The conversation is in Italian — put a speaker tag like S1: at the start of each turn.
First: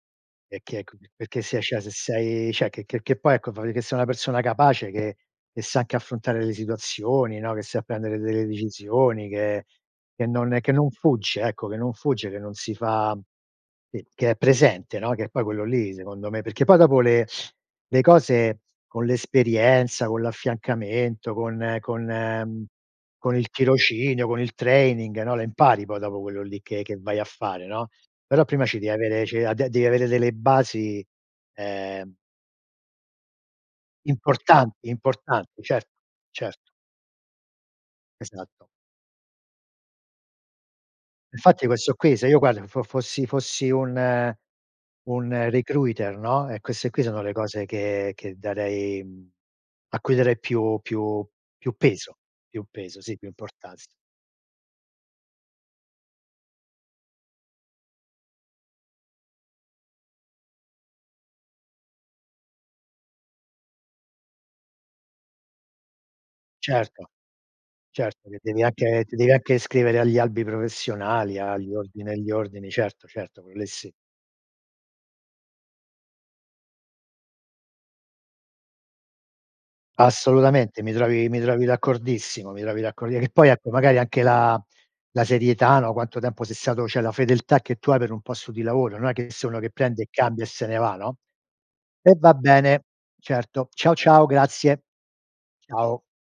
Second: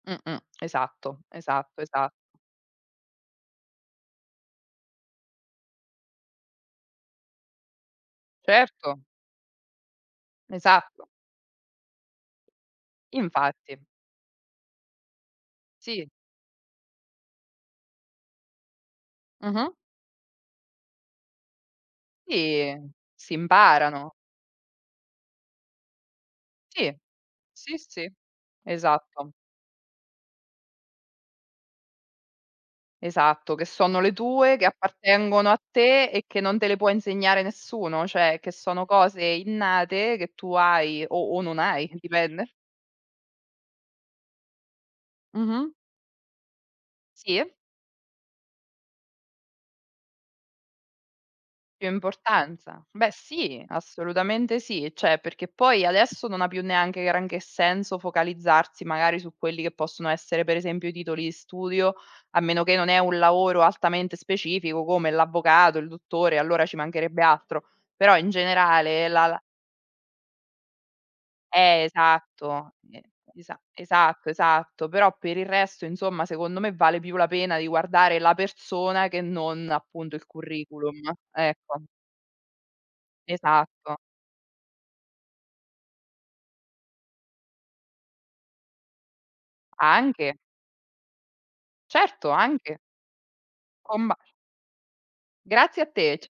S1: Mh, mh.
S2: È che ecco
S1: Esatto,
S2: perché se cioè
S1: esatto,
S2: se
S1: esa
S2: sei cioè che che che poi ecco che fai vedere che sei una persona capace che che sa anche affrontare le situazioni, no, che sa prendere delle
S1: Certo.
S2: decisioni, che che non, ehm, che non
S1: Esatto.
S2: fugge, ecco, che non fugge, che non si fa
S1: Infatti.
S2: che che è presente, no, che è poi quello lì
S1: Tì.
S2: secondo me perché poi dopo le le cose con
S1: Mh-mh.
S2: l'esperienza, con l'affiancamento, con con, mhmm,
S1: Sì. Si
S2: con il
S1: imparano.
S2: tirocinio, con il training no, le impari poi dopo quello lì che
S1: Sì,
S2: che vai a fare,
S1: sì,
S2: no,
S1: sì,
S2: però prima ci devi avere
S1: esatto.
S2: ci devi a ad devi avere delle basi, ehm
S1: Esatto, che sono le tue, che
S2: importanti
S1: appartengono a
S2: importanti. Cert
S1: te, e che
S2: certo.
S1: non te le può insegnare nessuno. Cioè che
S2: Esatto.
S1: sono cose innate che tu hai o o non
S2: Infatti
S1: hai,
S2: questo qui se io
S1: dipende.
S2: guarda fo fossi fossi un un
S1: Mh-mh.
S2: recruiter, no, e queste qui sono le
S1: Sì.
S2: cose che che darei, mhmm, a cui darei più più più
S1: Più
S2: peso, più
S1: importanza.
S2: peso,
S1: Beh
S2: sì, più
S1: sì,
S2: importanz
S1: assolutamente sì. Cioè perché poi adesso non ha più neanche granché senso focalizzarsi magari su quelli che possono essere per esempio i titoli di studio, a meno che non è un lavoro altamente specifico come l'avvocato, il dottore, allora ci
S2: Certo,
S1: mancherebbe altro. Però in
S2: certo che devi anche
S1: generale
S2: ti
S1: la
S2: devi
S1: la
S2: anche iscrivere agli albi professionali, agli
S1: Eh,
S2: ordini agli ordini,
S1: esatto, e
S2: certo, certo, quello
S1: esa
S2: lì sì.
S1: esatto, esatto. Però per il resto, insomma, secondo me vale più la pena di guardare la persona che non appunto il
S2: Assolutamente, mi
S1: curriculum,
S2: trovi mi trovi
S1: ecco.
S2: d'accordissimo, mi trovi d'accordi che poi ecco magari
S1: Esatto.
S2: anche la la serietà, no, quanto tempo sei stato cioè la fedeltà che tu hai per un posto di lavoro, non è che sono uno che prende e
S1: Anche.
S2: cambia e se ne va, no? Eh
S1: Certo,
S2: va
S1: anche.
S2: bene, certo. Ciao
S1: Combac
S2: ciao, grazie.
S1: Grazie a
S2: Ciao.
S1: te, c